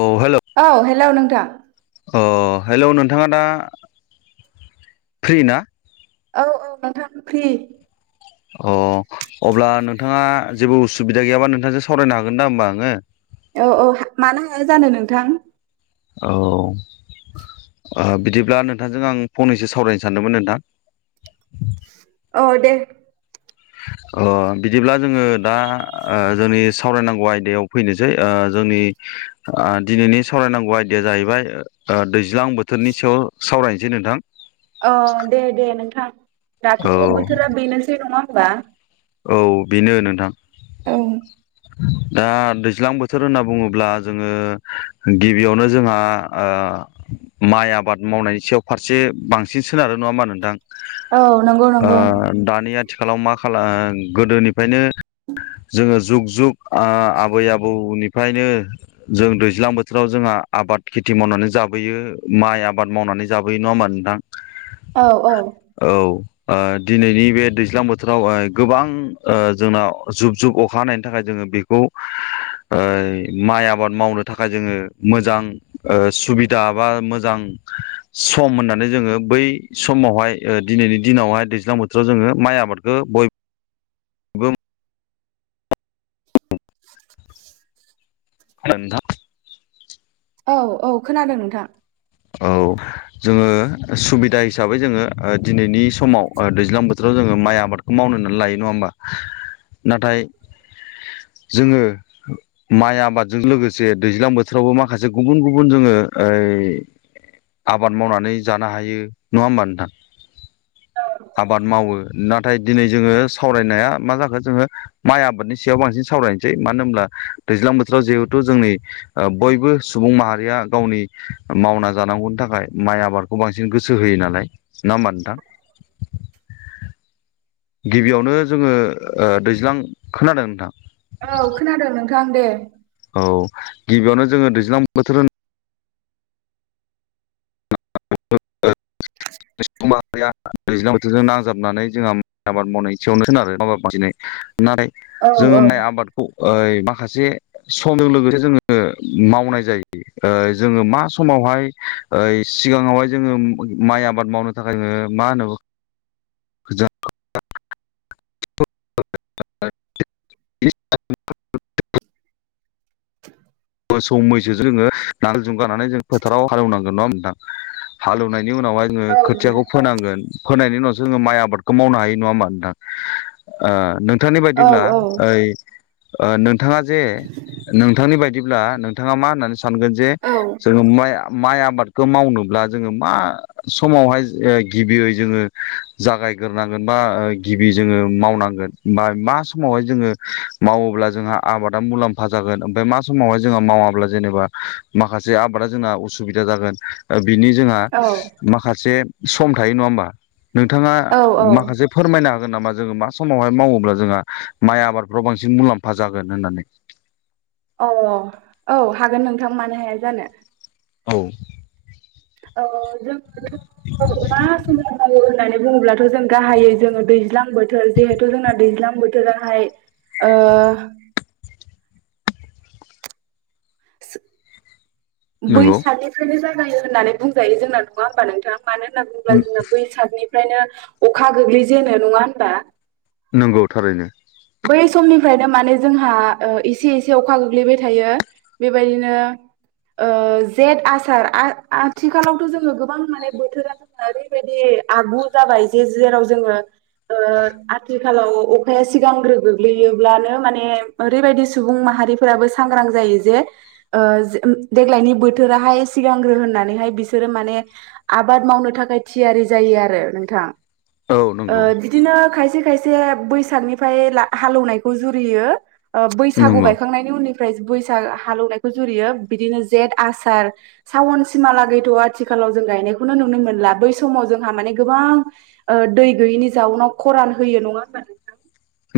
औ हेल' औ हेल' नोंथां अ हेलौ नोंथाङा दा फ्रि ना औ औ नोंथां फ्रि अ अब्ला नोंथाङा जेबो उसुबिदा गैयाबा नोंथांजों सावरायनो हागोन दा होमबा आङो औ औ मानो हाया जानो नोंथां औ ओ बिदिब्ला नोंथांजों आं फंनैसो सावरायनो सानदोंमोन नोंथां औ दे [inaudible] [unintelligible] अ बिदिब्ला जोङो दा ओ जोंनि सावरायनांगौ आयदायाव फैनोसै ओ जोंनि आ दिनैनि सावरायनांगौ आयदाया जाहैबाय दैज्लां बोथोरनि सायाव सावरायनोसै नोंथां औ दे दे नोंथां दाथ' औ बोथोरा बेनोसै नङा होमबा औ बेनो नोंथां औ दा दैज्लां बोथोर होनना बुङोब्ला जोङो गिबियावनो जोंहा ओ माइ आबाद मावनायनि सायाव फारसे बां सिन सोनारो नङा मा नोंथां औ नंगौ ओ नंगौ दानि आथिखालाव मा खालाम गोदोनिफ्रायनो जोङो जुग जुग ओ आबै आबौनि फ्रायनो जों दैज्लां बोथोराव जोंहा आबाद खेथि मावनानै जाबोयो माइ आबाद मावना नै जाबोयो नङामोन नोंथां औ औ औ ओ दिनैनि बे दैज्लां बोथोराव ओ गोबां ओ जोंनाव जुब जुब अखा हानायनि थाखाय जोङो बेखौ ओ माइ आबाद मावनो थाखाय जोङो मोजां ओ सुबिदा बा मोजां सम होननानै जोङो बै समावहाय ओ दिनैनि दिनावहाय दैज्लां बोथोराव जोङो माइ आबादखौ बय गोम [inaudible] [inaudible] [unintelligible] [inaudible] औ औ खोनादों नोंथां औ जोङो सुबिदा हिसाबै जोङो ओ दिनैनि समाव दैज्लां बो जोङो माइ आबादखौ मावनो होननानै लायो नङा होमबा नाथाय जोङो माइ आबादजों लोगोसे दैज्लां बोथोरावबो माखासे गुबुन गुबुन जोङो ओ आबाद मावनानै जानो हायो नङा होमबा नोंथां आबाद मावो नाथाय दिनै जोङो सावरायनाया मा जाखो जोङो माइ आबादनि सायाव बांसिन सावरायनोसै मानो होनब्ला दैज्लां बोथोराव जिहेथु जोंनि ओ बयबो सुबुं माहारिया गावनि मावना जांगौनि थाखाय माइ आबादखौ बांसिन गोसो होयो नालाय नङा होमबा नोंथां गिबियावनो जोङो दैज्लां खोनादों नोंथां औ खोनादों नोंथां दे औ गिबियावनो जोङो दैज्लां बोथोर [unintelligible] [inaudible] दैज्लां बोथोरजों नांजाबनानै जोंहा आबाद मावनाय सेयावनो सोनारो माबा नाथाय औ जोङो औ माइ आबादखौ ओइ माखासे समजों लोगोसे जोङो मावनाय जायो जोङो मा समाव हाय सिगाङावहाय जोङो माइ आबाद मावनो थाखायोङो ओ मा होनो गोजा [unintelligible] [inaudible] मोसौ मैसो जोङो नांगोल जुंजों गनानै जों फोथाराव हालेवनांगोन नङा होनथां हालौवनाय बेनि उनावहाय जोङो औ खोथियाखौ नोंथां फोनांगोन फोनायनि उनावसोङो माइ आबादखौ मावनो हायो नङा होमा नोंथां ओ नों नोंथांनि औ बायदिब्ला औ ओइ नोंथाङा जे नोंथांनि बायदि बिदिब्ला नोंथाङा मा होननानै सानगोन जे औ जोङो माइ माइ आबादखौ मावनोब्ला जोङो मा समावहाय गिबियै जोङो जागाय गोन बा गिबि जोङो मावनांगोन मा समावहाय जोङो मावोब्ला जों आबादा मलामफा जागोन ओमफ्राय मा समावहाइ जोंहा मावब्ला जेनेबा माखासे आबादा जोंहा सुबिदा जागोन बिनि जोंहा औ माखासे सम थायो नङा होमबा नोंथाङा औ औ माखासे फोरमायना जोन नामा जोङो मा समावहाय मावोब्ला जोंहा माइ आबादफ्राव बांसिन मुलाम्फा जागोन होननानै [unintelligible] औ औ हागोन नोंथां मानो हाया जानो औ। आ जों मा समाव मावो होननानै बुङोब्लाथ' जों गाहायै जोङो दैज्लां बोथोर जिहेथु जोंना दैज्लां बोथोर बोथोआहाय आ सु नंगौ बैसनिफ्रायनो जागायो होननानै बुंजायो जोंना नङा ह होनोमबा नोंथां? मानो होनना बुोब्ला जोंना बैसागनिफ्रायनो अखा गोग्लै जेो नङा होनबा? नंगौ थारैनो। बै समनिफ्रायनो माने जोंहा एसे एसे अखा गोग्लैबाय थायो बेबायदिनो जेठ आसार आथिखालावथ' जोङो गोबां माने बोथोरा जोंना ओरैबायदि आगु जाबाय जेराव जोङो आथिखालाव सिगांग्रो गोग्लैयोब्लानो माने ओरैबायदि सुबुं माहारिफोराबो सां ग्रां जायो जे देग्लायनि बोथोराहाय सिगांग्रो होननानैहाय बिसोरो माने आबाद मावनो थाखाय थियारि जायो आरो नोंथां औ ओ नंगौ बिदिनो खाइसे खाइसे बैसागनि हालनायखौ जुरियो बैसागु नंगौ बायखांनायनि उनि बैसाग हालेवनायखौ जुरियो बिदिनो जेथ आसार सावन सिमा लागैथ' आथिखाल जों गायनायखौनो नुनो मोनला बै समाव जोंहा माने गोबां दै गैयैनि जाउनाव खरान होयो नङा होनबा नोंथां??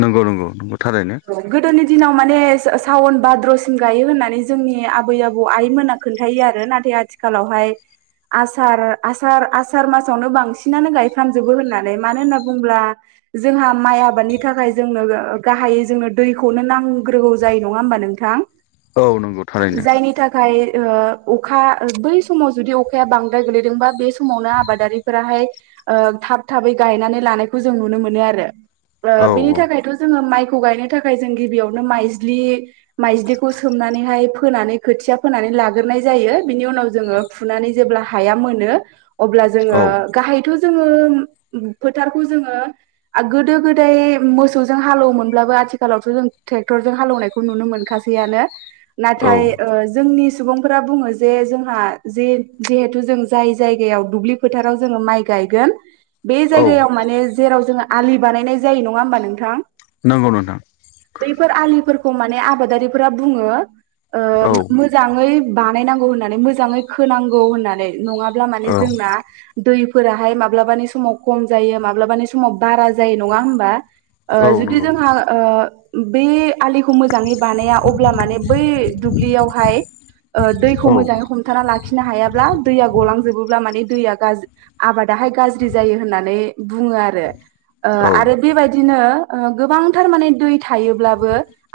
नंगौ नंगौ नंगौ। थारैनो गद'नि दिनाव माने सावन भाद्र'सिम गायो होननानै जोंनि आबै आबौ आइमोना खोन्थायो आरो नाथाय आथिखालावहाय आसार आसार आसार मासावनो बांसिनानो गायफ्रामजोबो होननानै मानो होनना बुङोब्ला जोंहा माइ आबादनि थाखाय जोंनो गाहायै जोंनो दैखौनो नांग्रौ जायो नङा होमबा नोंथां औ नंगौ थारैनो जायनि थाखाय अखा बै समाव जुदि अखाया बांद्राय गोलैदोंबा बे समावनो आबादारिफोराहाय थाब थाबै गायनानै लानायखौ जों नुनो मोनो आरो औ बेनि थाखायथ' जोङो माइ खौ गायनो थाखाय जों गिबियावनो माइज्लि माइज्लिखौ सोमनानैहाय फोनानै खोथिया फोनानै लाग्रोनाय जायो बिनि उनाव जोङो फुनानै जेब्ला हाया मोनो अब्ला औ जोङो गाहायथ' जोंङो फोथारखौ जोंङो गोदो गोदाइ मोसौजों हालौवोमोन। अब्लाबो आथिखालावथ' जों ट्रेक्टर जजों हालौनायखौ नुनो मोनखासैआनो औ नाथाय जोंनि सुबुंफोरा बुङो जे जोंहा जे जिहेथु जों जाय जायगायाव दुब्लि फोथाराव जोङो माइ गायो बे औ जायगायाव माने जेराव जोङो आलि बानायनाय जायो नङा हबा नोंथां? नंगौ नोंथां बैफोर आलिफोरखौ माने आबादारिफोरा बुङो औ मोजाङै बानायनांगौ होननानै मोजाङै खोनांगौ होननानै नङाब्ला माने औ जोंना दैफोराहाय माब्लाबानि समाव खम जायो माब्लाबानि समाव बारा जायो नङा हबा?? औ ओ जुदि नंगौ जोंहा ओ बे आलिखौ मोजाङै बानाया अब्ला माने बै दुब्लियावहाय ओ दैखौ औ मोजाङै हमथाना लाखिनो हायाब्ला दैया गलांजोबो माने दैआ आबादाहाय गाज्रि जायो होननानै बुङो आरो। ओ औ आरो बेबायदिनो ओ गोबां थारमाने दै थायोब्लाबो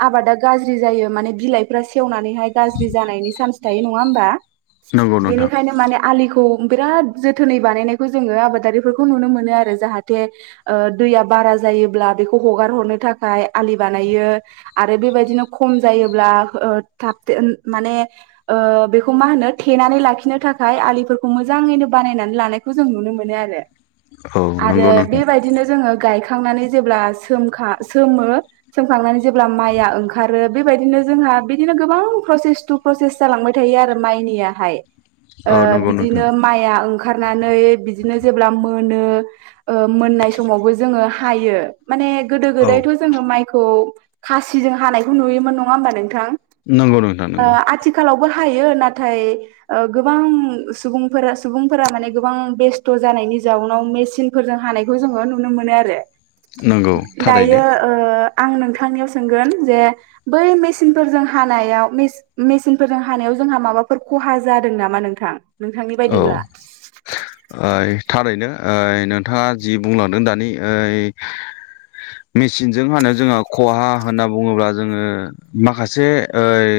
आबादा गाज्रि जायो माने बिलाइफ्रा सेवना नैहाय गाज्रि जानायनि सान्च थायो नङा होमबा? नंगौ नोंथां बेनिखायनो माने आलिखौ बिराद जोथोनै बानायनायखौ जोङो आबादारिफोरखौ नुनो मोनो आरो जाहाथे ओ दैया बारा जायोब्ला बेखौ हगार हरनो था थाखाय आलि बानायो आरो बेबायदिनो खम जायोब्ला ओ थाबथे माने ओ बेखौ मा होनो थेनानै लाखिनो थाखाय आलिफोरखौ मोजाङैनो बानायनानै लानायखौ जों नुनो मो मोनो आरो औ आरो नंगौ नोंथां बेबायदिनो जोङो गायखांनानै जेब्ला सोमखां सोमो सोमखांनानै जेब्ला माइया ओंखारो बेबायदिनो जोंहा बिदिनो गोबां प्रसेसट प्रसेस जालांबाय थायो आरो माइनिया हाय। ओ औ नंगौ नोंथां बिदिनो माया ओं ओंखारनानै बिदिनो जेब्ला मोनो ओ मोननाय समावबो जोङो हायो माने औ गोदोआवथ' जोङो माइखौ खासिजों हानायखौ नुयोमोन नङा होमबा नों थां नंगौ नोंथां ओ नंगौ आथिखालावबो हायो नाथाय गोबां सुबुंफोरा सुबुंफोरा माने गोबां बेस्थ' जानायनि जाउनाव मेसिनफोरजों हानायखौ जोङो नुनो मोनो आरो। नंगौ। दायो थारैनो ओ आं नोंथांनियाव सोंगोन जे बै मेसिनफोरजों हानायाव मेस-मेसिनफोरजों हा याव जोंहा माबाफोर खहा जादों नामा नोंथां नोंथांनि औ बायदिब्ला? ओइ थारैनो ओइ नोंथाङा जि बुंलांदों दानि ओइ मेसिनजों हानो जोंहा खहा होनना बुङोब्ला जोङो माखासे ओइ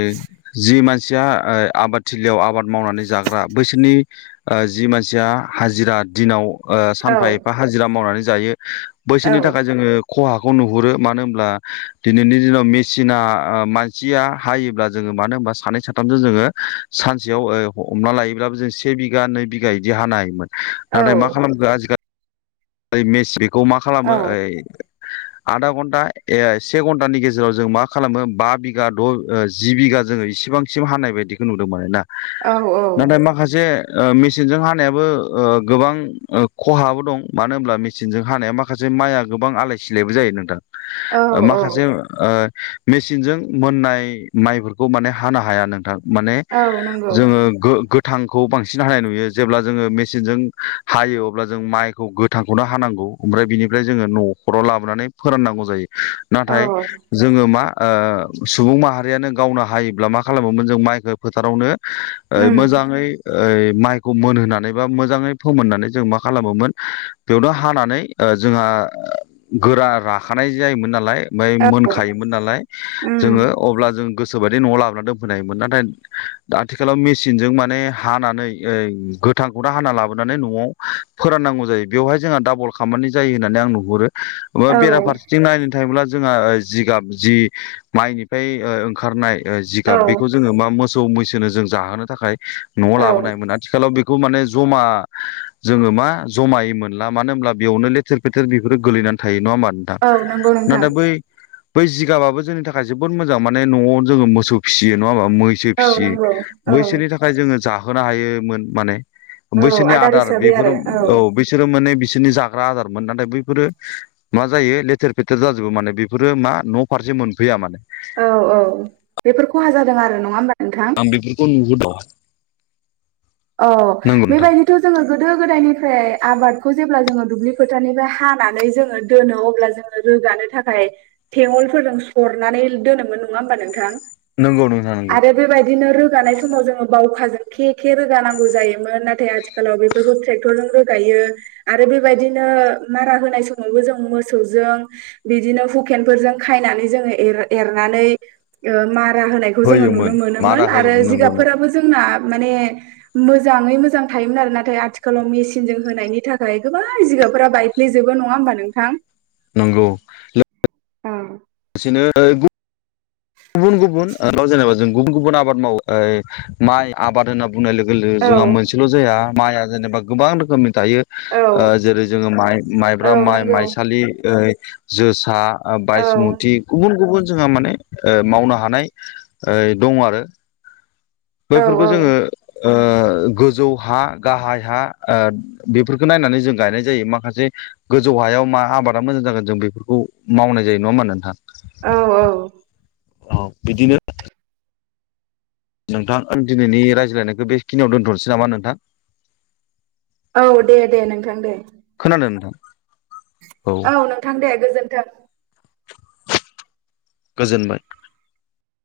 जि मानसिया ओ आबादथिलियाव आबाद मावनानै जाग्रा बैसोरनि ओ जि मानसिया हाजिरा दिनाव ओ औ सानफा एफा हाजिरा मावनानै जायो औ बैसोरनि थाखाय जोङो खहा खौ नुहुरो मानो होनब्ला दिनैनि दिनाव मेसिना ओ मानसिया हायोब्ला जोङो मानो बा सानै साथामजों जोङो सानसेयाव ओ हमना लायोब्लाबो जों से बिघा नै बिघा बिदि हानो हायोमोन। औ नाथाय मा खालामखो आजिखालि ओइ मेस बेखौ मा खालामो औ ओइ आधा घन्टा ए से घन्टानि गेजेराव जों मा खालामो बा बिघा द' ओ जि बिघा जोङो बिबांसिम हानाय बायदिखौ नुदोंमोनोना। औ नाथाय माखासे ओ मेसिनजों हानायाबो ओ गोबां ओ खहाबो दं। मानो होनब्ला मेसिनजों हानाया माखासे माइआ गोबां आलाय सिलायबो जायो नोंथां। औ ओ माखासे ओ मेसिनजों मोननाय माइफोरखौ माने हानो हाया नोंथां माने औ नंगौ जोङो गो गो थांखौ बांसिन हानाय नुयो जेब्ला जोङो मेसिनजों हायो अब्ला जों माइखौ गो थांखौनो हानांगौ ओमफ्राय बिनिफ्राय जोङो न'खराव लाबोनानै फोराननांगौ जायो। औ नाथाय जोङो मा ओ सुबुं माहारियानो गावनो हायोब्ला मा खालामोमोन जों माइखौ फोथारावनो ओ उम मोजाङै ओइ माइखौ मोनहोनानै बा मोजाङै फोमोननानै जों मा खालामोमोन बेयावनो हानानै ओ जोंहा गोरा राखानाय जायोमोन नालाय ओमफ्राय औ मोनखायोमोन नालाय उम जोङो अब्ला जों गोसोबायदि न'आव लाबोनानै दोनफैनायायोमोन नाथाय आथिखालाव मेसिनजों माने हानानै ओइ गोथांखौनो हाना लाबोनानै न'आव फोराननांगौ जायो। बेवहाय जोंहा डाबल खामानि जायो होननानै आं नुहुरो ओ औ बेराफारसेथिं नायनो थांङोब्ला जोंहा जिगाब जि माइनिफ्राय ओ ओंखारनाय ओ जिगाब औ बेखौ जोङो मा मोसौ मैसोनो जों जाहोनो थाखाय न'आव औ लाबोनायोमोन आथिखालाव बेखौ खौ माने जमा जोङो मा जमायै मोन मानो होनब्ला बेयावनो लेथेर फेथेर बेफोरो गोलैनानै थायो नङा होमा नोंथां औ नंगौ नोंथां। नाथाय बै बै जिगाबाबो जोंनि थाखाय जोबोद मोजां माने न'आव जोङो मोसौ फिसियो नङा होनबा। मैसो औ फिसियो नंगौ औ मैसोनि थाखाय जोङो जाहोनो हायोमोन माने औ बैसोरनि आदार हिसाबै बेफोर आरो औ बैस माने बिसोरनि जाग्रा आदारमोन नाथाय बैफोरो मा जायो लेथेर फेथेर जाजोबो माने बेफोरो मा न' फारसे मोनफैया माने औ औ बेफोर खहा जादों आरो नङा होनबा। आं बेफोरखौ नुबोदों अ बे बायदिथ जोङो गोदो गोदायनि फ्राय आबादखौ जेब्ला जोङो दुब्लि खोथानिफ्राय हानानै जोङो दोनो अब्ला जोङो रोगानो थाखाय थेंवलफोरजों सरनानै दोनोमोन नङा होमबा नोंथां। नंगौ नोंथां नंगौ आरो बेबायदिनो रोगानाय समाव जोङो बावखाजों खे खे रो रोगानांगौ जायो मोन नाथाय आथिखालाव बेफोरखौ ट्रेक्टर जों रोगायो आरो बेबायदिनो मा होनाय समावबो जों मोसौ जों बिदिनो हुकेनफोरजों खायनानै जोनानै ऐरनानै मारा होनायखौ जोङो नुनो होयोमोन मोनोमोन मारा आरो होयोमोन नंगौ जिगाबफोराबो जोंना माने मोजाङै मोजां थायोमोन आरो नाथाय आथिखालाव मेसिनजों होनायनि थाखाय गोबां जिगाबफोरा बायफ्लेजोबो नङा होनबा नोंथां नंगौ उम बिसेनो गुबुन गुबुन जेनेबा जों गुबुन गुबुन आबाद मावो माइ आबाद होनोबा बुंनाय लोगो लोगो जोंहा मोनसेल' जाया माइआ जेनेबा गोबां रोखोमनि थायो औ जेरै जोङो माइ औ माइब्रा माइ नंगौ माइसालि जोसा औ बायसमुथि गुबुन गुबुन जोंहा माने ओ मावनो हानाय ओ दं आरो औ बैफोरखौ जोङो औ ओ गोजौ हा गाहाय हा बेफोरखौ नायनानै जों गायनाय जायो माखासे गोजौ हायाव मा आबादा मोजां जागोन जों बेफोरखौ मावनाय जायो नङा होनबा नोंथां। औ औ औ बिदिनो नोंथां आं दिनैनि रायज्लायनायखौ बेखिनियाव दोनथ'नोसै नामा नोंथां। औ दे दे नोंथां दे नोंथां औ नोंथां दे गोजोन्थों गोजोनबाय